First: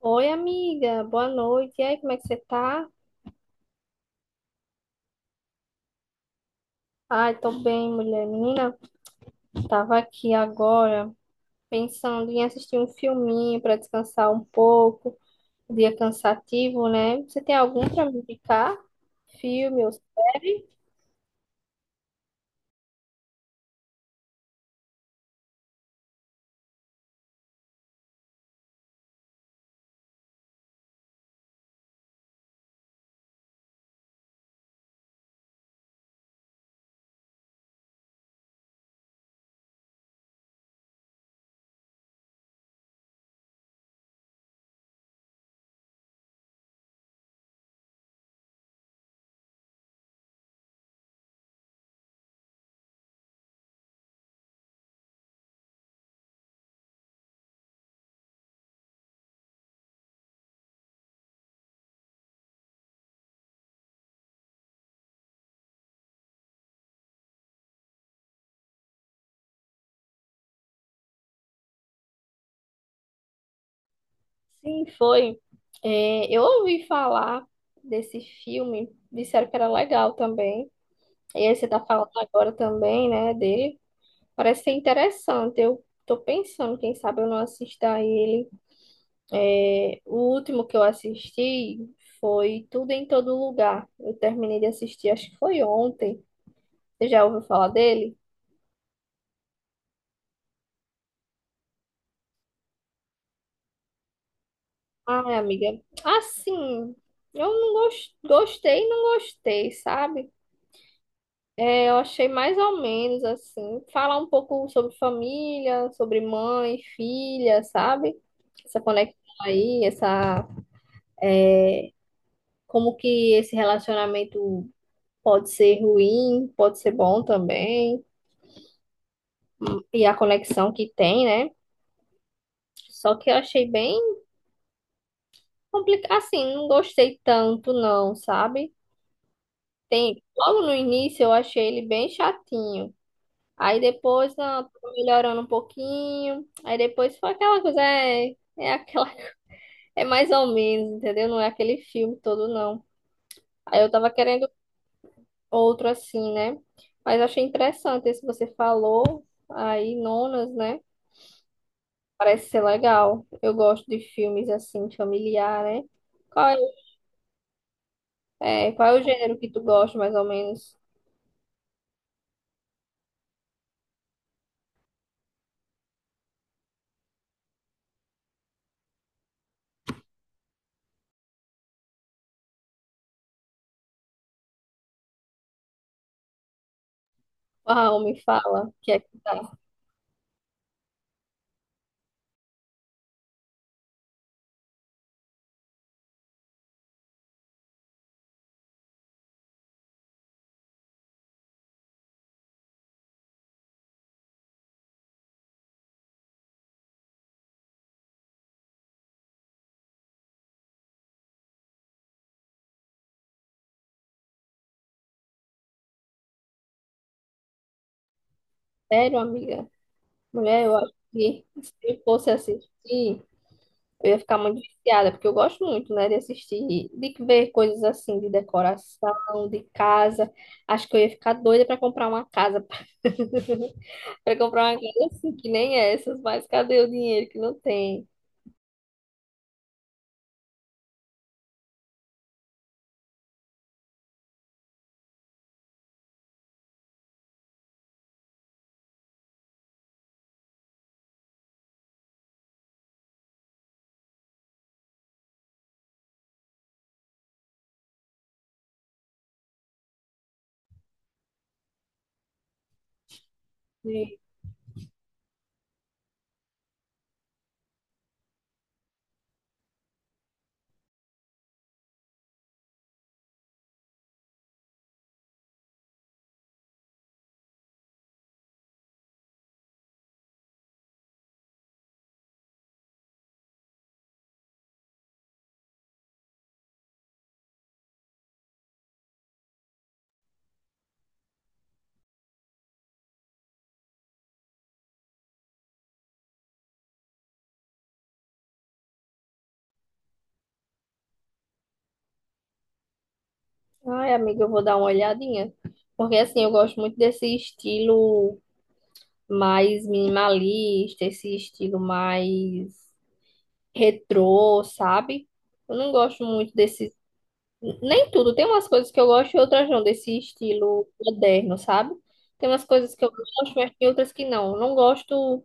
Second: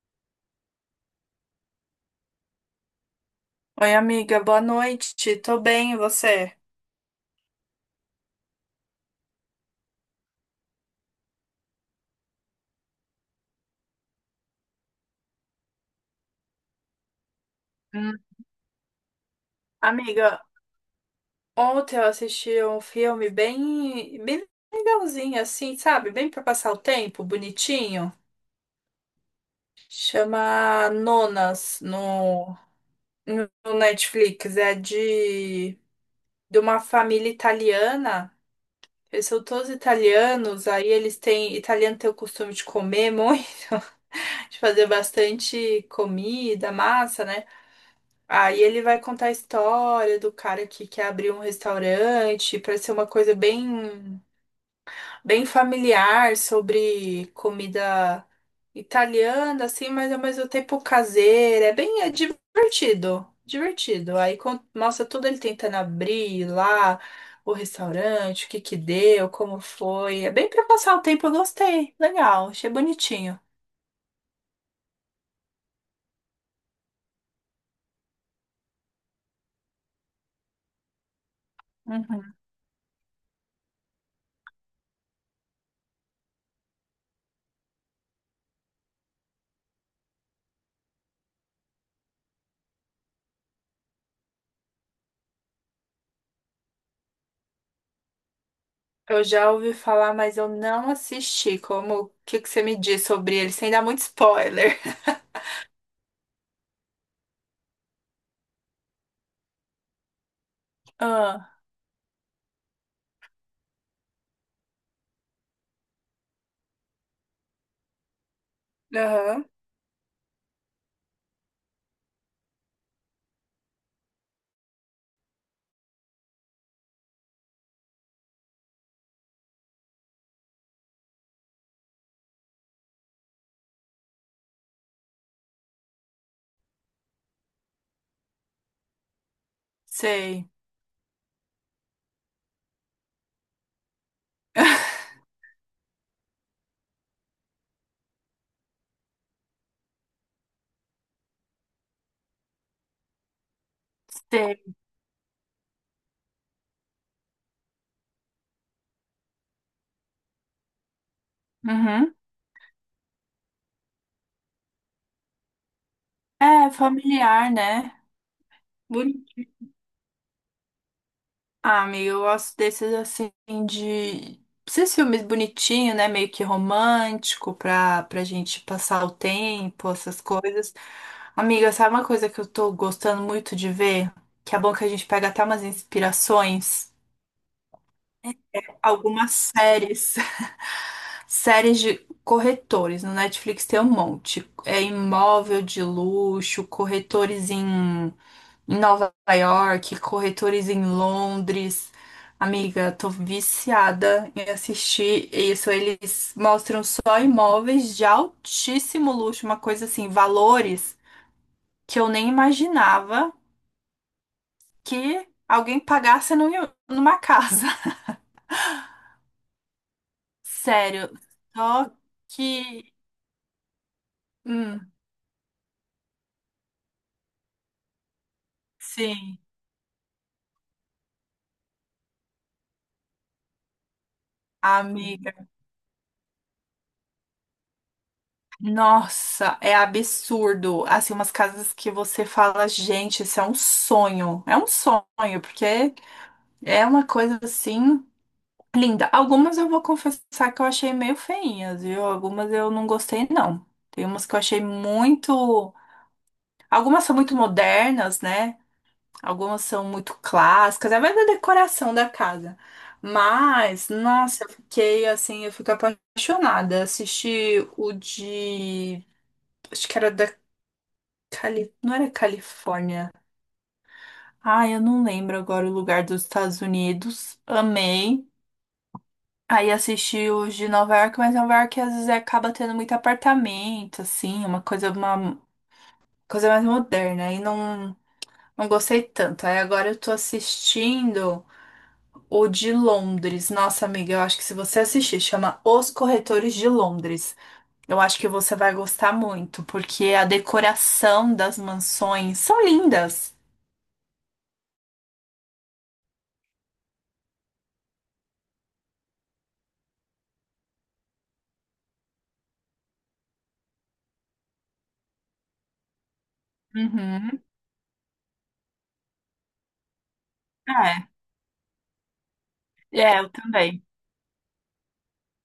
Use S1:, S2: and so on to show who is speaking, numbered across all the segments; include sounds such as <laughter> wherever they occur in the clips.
S1: Oi, amiga, boa noite. E aí, como é que você tá?
S2: Oi, amiga, boa noite. Tô bem, e você?
S1: Ai, tô bem, mulher. Menina, tava aqui agora pensando em assistir um filminho pra descansar um pouco. Dia cansativo, né? Você tem algum pra me
S2: Hum,
S1: indicar? Filme ou
S2: Amiga,
S1: série?
S2: ontem eu assisti um filme bem legalzinho, assim, sabe? Bem pra passar o tempo, bonitinho. Chama Nonas no Netflix. É de uma família italiana. Eles são todos italianos, aí eles têm. Italiano tem o costume de comer muito, <laughs> de fazer bastante comida, massa, né? Aí ele vai contar a história do cara que quer abrir um restaurante para ser uma coisa bem familiar sobre comida italiana, assim, mas ao mesmo tempo caseira. É bem é divertido, divertido. Mostra tudo ele tentando abrir lá o restaurante, o que que deu, como foi. É bem para passar o tempo, eu gostei. Legal, achei bonitinho.
S1: Sim, foi. É, eu ouvi falar desse filme, disseram que era legal também. E aí, você tá falando
S2: Uhum.
S1: agora também, né, dele. Parece ser interessante. Eu tô pensando, quem sabe eu não assista a ele. É, o último que eu assisti foi Tudo em Todo Lugar. Eu terminei de assistir, acho que foi ontem. Você já ouviu falar dele?
S2: Eu já ouvi falar, mas eu não assisti. O que que você me diz sobre ele, sem dar muito spoiler? <laughs>
S1: Ai, amiga. Assim, eu gostei, e não gostei, sabe?
S2: Ah,
S1: É, eu achei mais ou menos assim. Falar um pouco sobre família, sobre mãe, filha, sabe? Essa conexão
S2: aham,
S1: aí, essa como que esse relacionamento pode ser ruim, pode ser bom também, e a conexão que tem, né? Só que eu achei bem complicado. Assim, não gostei tanto, não, sabe? Tem...
S2: sei.
S1: Logo no início eu achei ele bem chatinho. Aí depois, não, tô
S2: <laughs>
S1: melhorando um pouquinho. Aí depois foi aquela coisa, é aquela. <laughs> É mais ou menos, entendeu? Não é aquele filme todo, não. Aí eu tava querendo
S2: Sei.
S1: outro assim, né? Mas achei interessante esse que você falou. Aí, nonas, né?
S2: Uhum.
S1: Parece ser legal. Eu gosto de filmes assim, familiar, né? Qual é
S2: É familiar, né?
S1: É, qual é o
S2: Boni-
S1: gênero que tu gosta, mais ou menos?
S2: Ah, amiga, eu gosto desses assim de esses filmes bonitinhos, né? Meio que romântico pra gente passar o tempo, essas coisas. Amiga, sabe uma coisa que eu tô gostando muito de ver? Que é bom que a gente pega até umas inspirações.
S1: Uau, me fala, que é que
S2: Algumas
S1: tá.
S2: séries. <laughs> Séries de corretores. No Netflix tem um monte. É imóvel de luxo, em Nova York, corretores em Londres. Amiga, tô viciada em assistir isso. Eles mostram só imóveis de altíssimo luxo, uma coisa assim, valores que eu nem imaginava que alguém pagasse numa casa.
S1: Sério, amiga?
S2: <laughs>
S1: Mulher, eu acho
S2: Sério,
S1: que se
S2: só
S1: eu fosse
S2: que
S1: assistir, eu ia ficar muito
S2: hum,
S1: viciada, porque eu gosto muito, né, de assistir, de ver coisas assim, de
S2: sim,
S1: decoração, de casa. Acho que eu ia ficar doida pra comprar uma casa. <laughs> Pra comprar uma casa assim,
S2: amiga.
S1: que nem essas, mas cadê o dinheiro que não tem?
S2: Nossa, é absurdo. Assim, umas casas que você fala, gente, isso é um sonho. É um sonho, porque é uma coisa assim linda. Algumas eu vou confessar que eu achei meio feinhas, viu? Algumas eu não gostei, não. Tem umas que eu achei muito. Algumas são muito modernas, né? Algumas são muito clássicas, é mais da decoração da casa. Mas,
S1: E,
S2: nossa, eu fiquei assim, eu fico apaixonada. Assisti o de. Acho que era da Cali... Não era Califórnia. Ah, eu não lembro agora o lugar dos Estados Unidos. Amei. Aí assisti os de Nova York, mas Nova York às vezes acaba tendo muito apartamento, assim, uma coisa mais moderna. Não gostei tanto. Aí agora eu tô assistindo o de Londres. Nossa, amiga, eu acho que se você assistir, chama Os Corretores de Londres. Eu acho que você vai gostar muito, porque a decoração das mansões são lindas.
S1: Ai, amiga, eu vou dar uma olhadinha. Porque assim, eu gosto muito desse estilo, mais minimalista, esse estilo mais retrô, sabe? Eu não gosto muito desse.
S2: Uhum.
S1: Nem tudo, tem umas coisas que eu gosto e outras não, desse estilo
S2: É,
S1: moderno, sabe? Tem umas coisas que eu
S2: eu
S1: gosto, mas
S2: também.
S1: tem outras que não. Eu não gosto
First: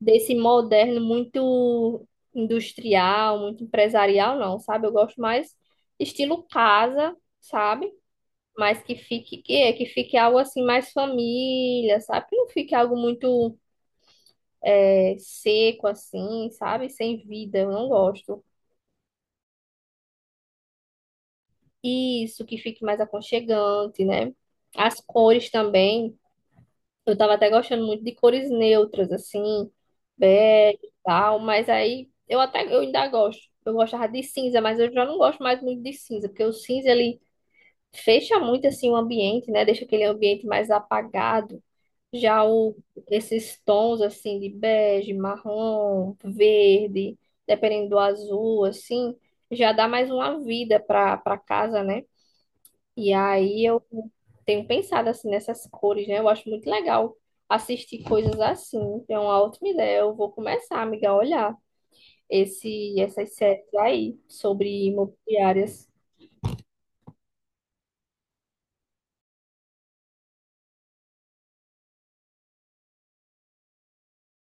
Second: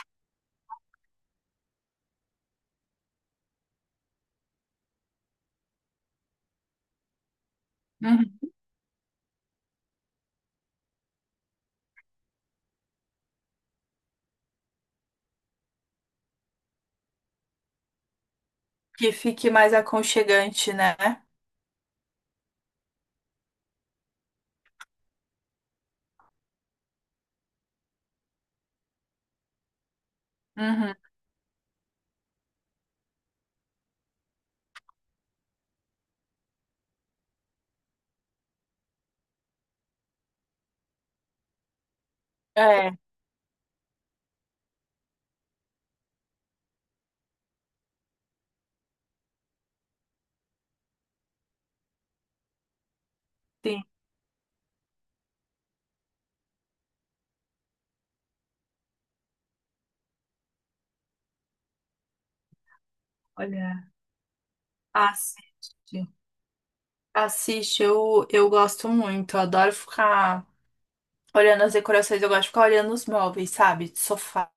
S1: desse moderno muito industrial, muito empresarial, não, sabe? Eu gosto mais estilo casa, sabe?
S2: Uhum.
S1: Mas que fique, que fique algo assim mais família, sabe? Que não fique algo muito seco assim, sabe? Sem vida, eu não gosto.
S2: Que fique mais aconchegante, né?
S1: Isso, que fique mais aconchegante, né? As cores também, eu tava até gostando muito de cores neutras, assim, bege e
S2: Uhum.
S1: tal, mas aí eu até, eu ainda gosto. Eu gostava de cinza, mas eu já não gosto mais muito de cinza, porque o cinza, ele fecha muito, assim, o ambiente, né? Deixa aquele ambiente mais apagado. Já o,
S2: É,
S1: esses tons assim de bege, marrom, verde, dependendo do azul, assim, já dá mais uma vida para casa, né? E aí
S2: sim.
S1: eu tenho pensado assim nessas cores, né? Eu acho muito legal assistir coisas assim. É uma ótima ideia. Eu vou começar, amiga, a olhar esse essas séries
S2: Olha,
S1: aí sobre
S2: assiste.
S1: imobiliárias.
S2: Assiste, eu gosto muito. Eu adoro ficar olhando as decorações, eu gosto de ficar olhando os móveis, sabe? De sofá.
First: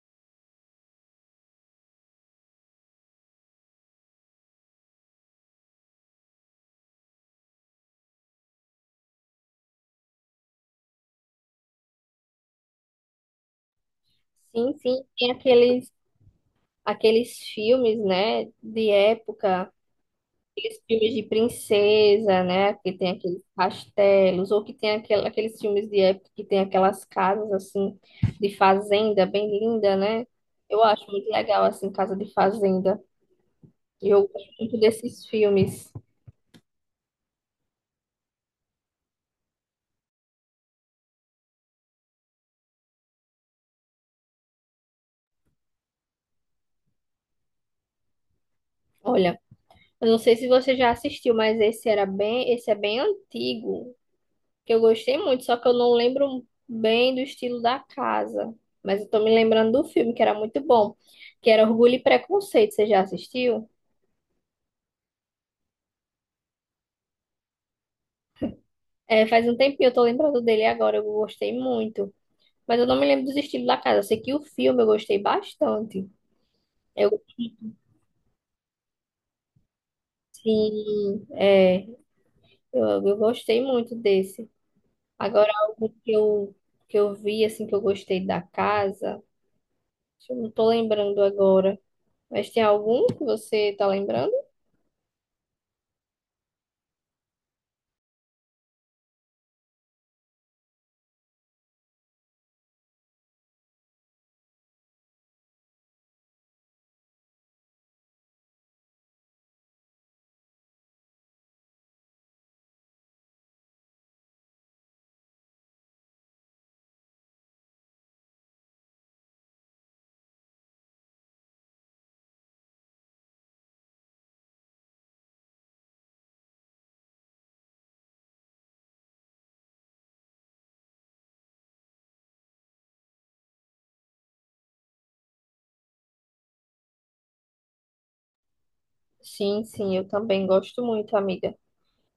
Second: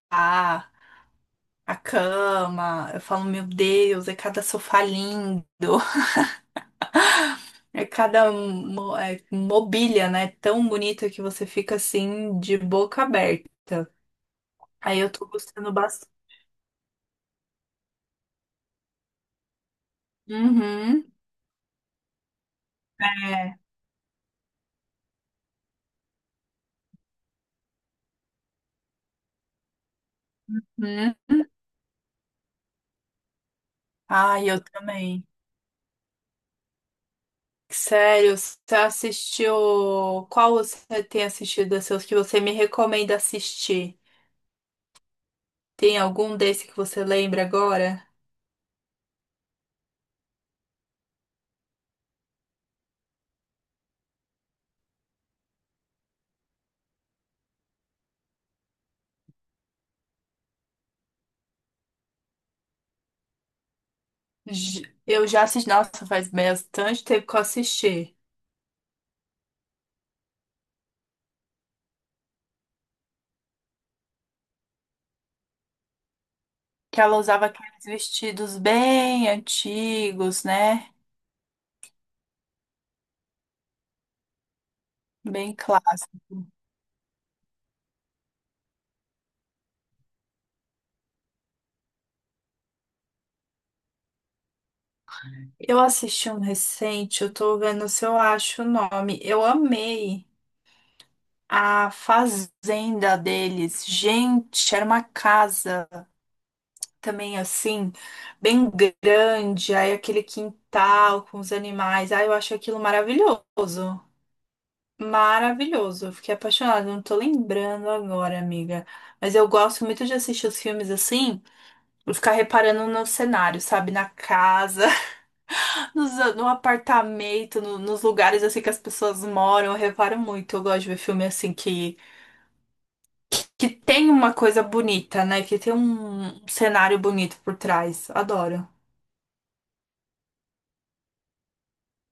S2: A cama, eu falo, meu Deus, é cada sofá lindo, <laughs> mobília, né? Tão bonita que você fica assim, de boca aberta.
S1: Sim,
S2: Aí
S1: sim,
S2: eu tô
S1: tem
S2: gostando bastante.
S1: aqueles filmes, né, de época, aqueles
S2: Uhum,
S1: filmes de princesa, né? Que tem aqueles
S2: é.
S1: castelos, ou que tem aqueles filmes de época que tem aquelas casas assim de fazenda bem linda, né? Eu acho
S2: Hum.
S1: muito legal assim casa de fazenda. Eu
S2: Ai,
S1: gosto
S2: eu
S1: muito desses
S2: também.
S1: filmes.
S2: Sério, você assistiu. Qual você tem assistido desses que você me recomenda assistir? Tem algum desse que você lembra agora?
S1: Olha, eu não sei se você já assistiu, mas esse é bem antigo, que eu gostei muito, só que eu não lembro bem do estilo da casa. Mas eu tô me lembrando do filme, que era muito bom, que era Orgulho e Preconceito. Você já assistiu?
S2: Eu já assisti. Nossa, faz bastante tempo que eu assisti,
S1: É, faz um tempinho, eu tô lembrando dele agora, eu gostei muito. Mas eu não me lembro dos estilos da casa. Eu sei que o filme eu gostei bastante.
S2: que
S1: Eu,
S2: ela usava aqueles vestidos bem antigos, né?
S1: sim, é, eu gostei muito desse. Agora,
S2: Bem
S1: algo
S2: clássicos.
S1: que eu vi, assim, que eu gostei da casa, eu não tô lembrando agora. Mas tem algum que você tá lembrando?
S2: Eu assisti um recente, eu tô vendo se eu acho o nome. Eu amei a fazenda deles. Gente, era uma casa também assim, bem grande, aí aquele quintal com os animais. Ai, eu acho aquilo maravilhoso. Maravilhoso, eu fiquei apaixonada, não tô lembrando agora, amiga. Mas eu gosto muito de assistir os filmes assim. Ficar reparando no cenário, sabe? Na casa, <laughs> no apartamento, nos lugares assim que as pessoas moram. Eu reparo muito. Eu gosto de ver filme assim que tem uma coisa bonita, né? Que tem um cenário bonito por trás. Adoro.
S1: Sim, sim, eu também gosto muito, amiga.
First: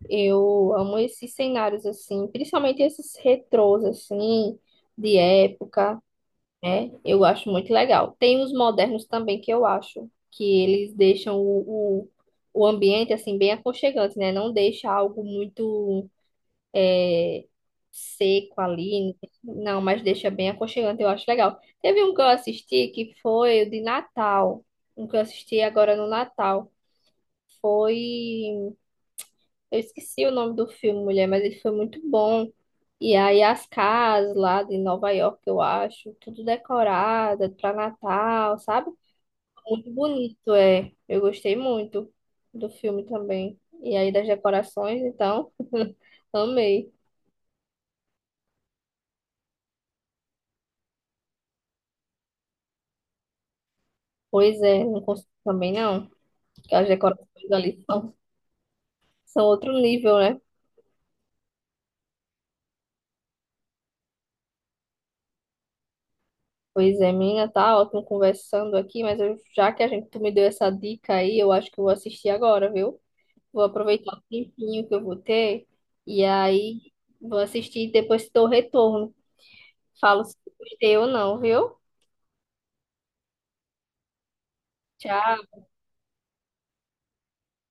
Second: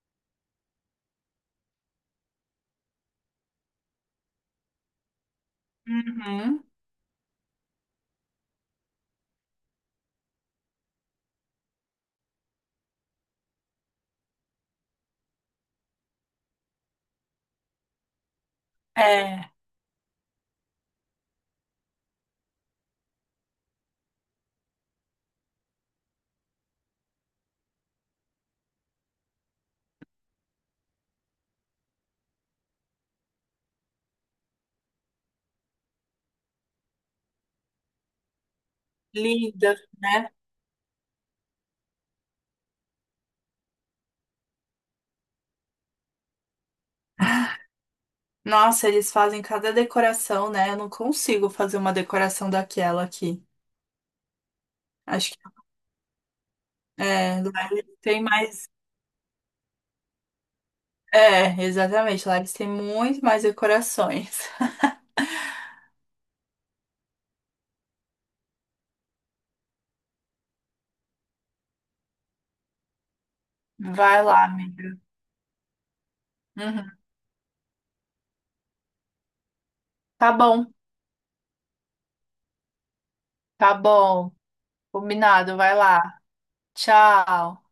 S1: Eu amo esses cenários, assim, principalmente esses retrôs, assim, de época,
S2: Uhum.
S1: né? Eu acho muito legal. Tem os modernos também que eu acho que eles deixam o ambiente assim bem aconchegante, né? Não deixa algo muito seco ali,
S2: É,
S1: não, mas deixa bem aconchegante, eu acho legal. Teve um que eu assisti que foi o de Natal, um que eu assisti agora no Natal. Foi, eu esqueci o nome do filme, mulher, mas ele foi muito bom. E aí as casas lá de Nova York, eu acho, tudo decorada para Natal, sabe?
S2: linda,
S1: Muito
S2: né?
S1: bonito, é. Eu gostei muito do filme também. E aí das decorações, então, <laughs> amei.
S2: Nossa, eles fazem cada decoração, né? Eu não consigo fazer uma decoração daquela aqui.
S1: Pois é, não consigo
S2: Acho que
S1: também não, porque as
S2: é,
S1: decorações
S2: lá
S1: ali
S2: eles
S1: são,
S2: têm mais.
S1: são outro nível, né?
S2: É, exatamente. Lá eles têm muito mais decorações.
S1: Pois é, menina, tá ótimo conversando aqui, mas eu, já que a gente, tu me deu essa dica aí, eu acho que eu vou assistir agora, viu? Vou aproveitar
S2: Vai
S1: o
S2: lá,
S1: tempinho que
S2: amiga.
S1: eu vou ter e aí
S2: Uhum.
S1: vou assistir e depois te dou o retorno. Falo
S2: Tá
S1: se eu
S2: bom,
S1: gostei ou não, viu?
S2: tá bom.
S1: Tchau.
S2: Combinado, vai lá. Tchau.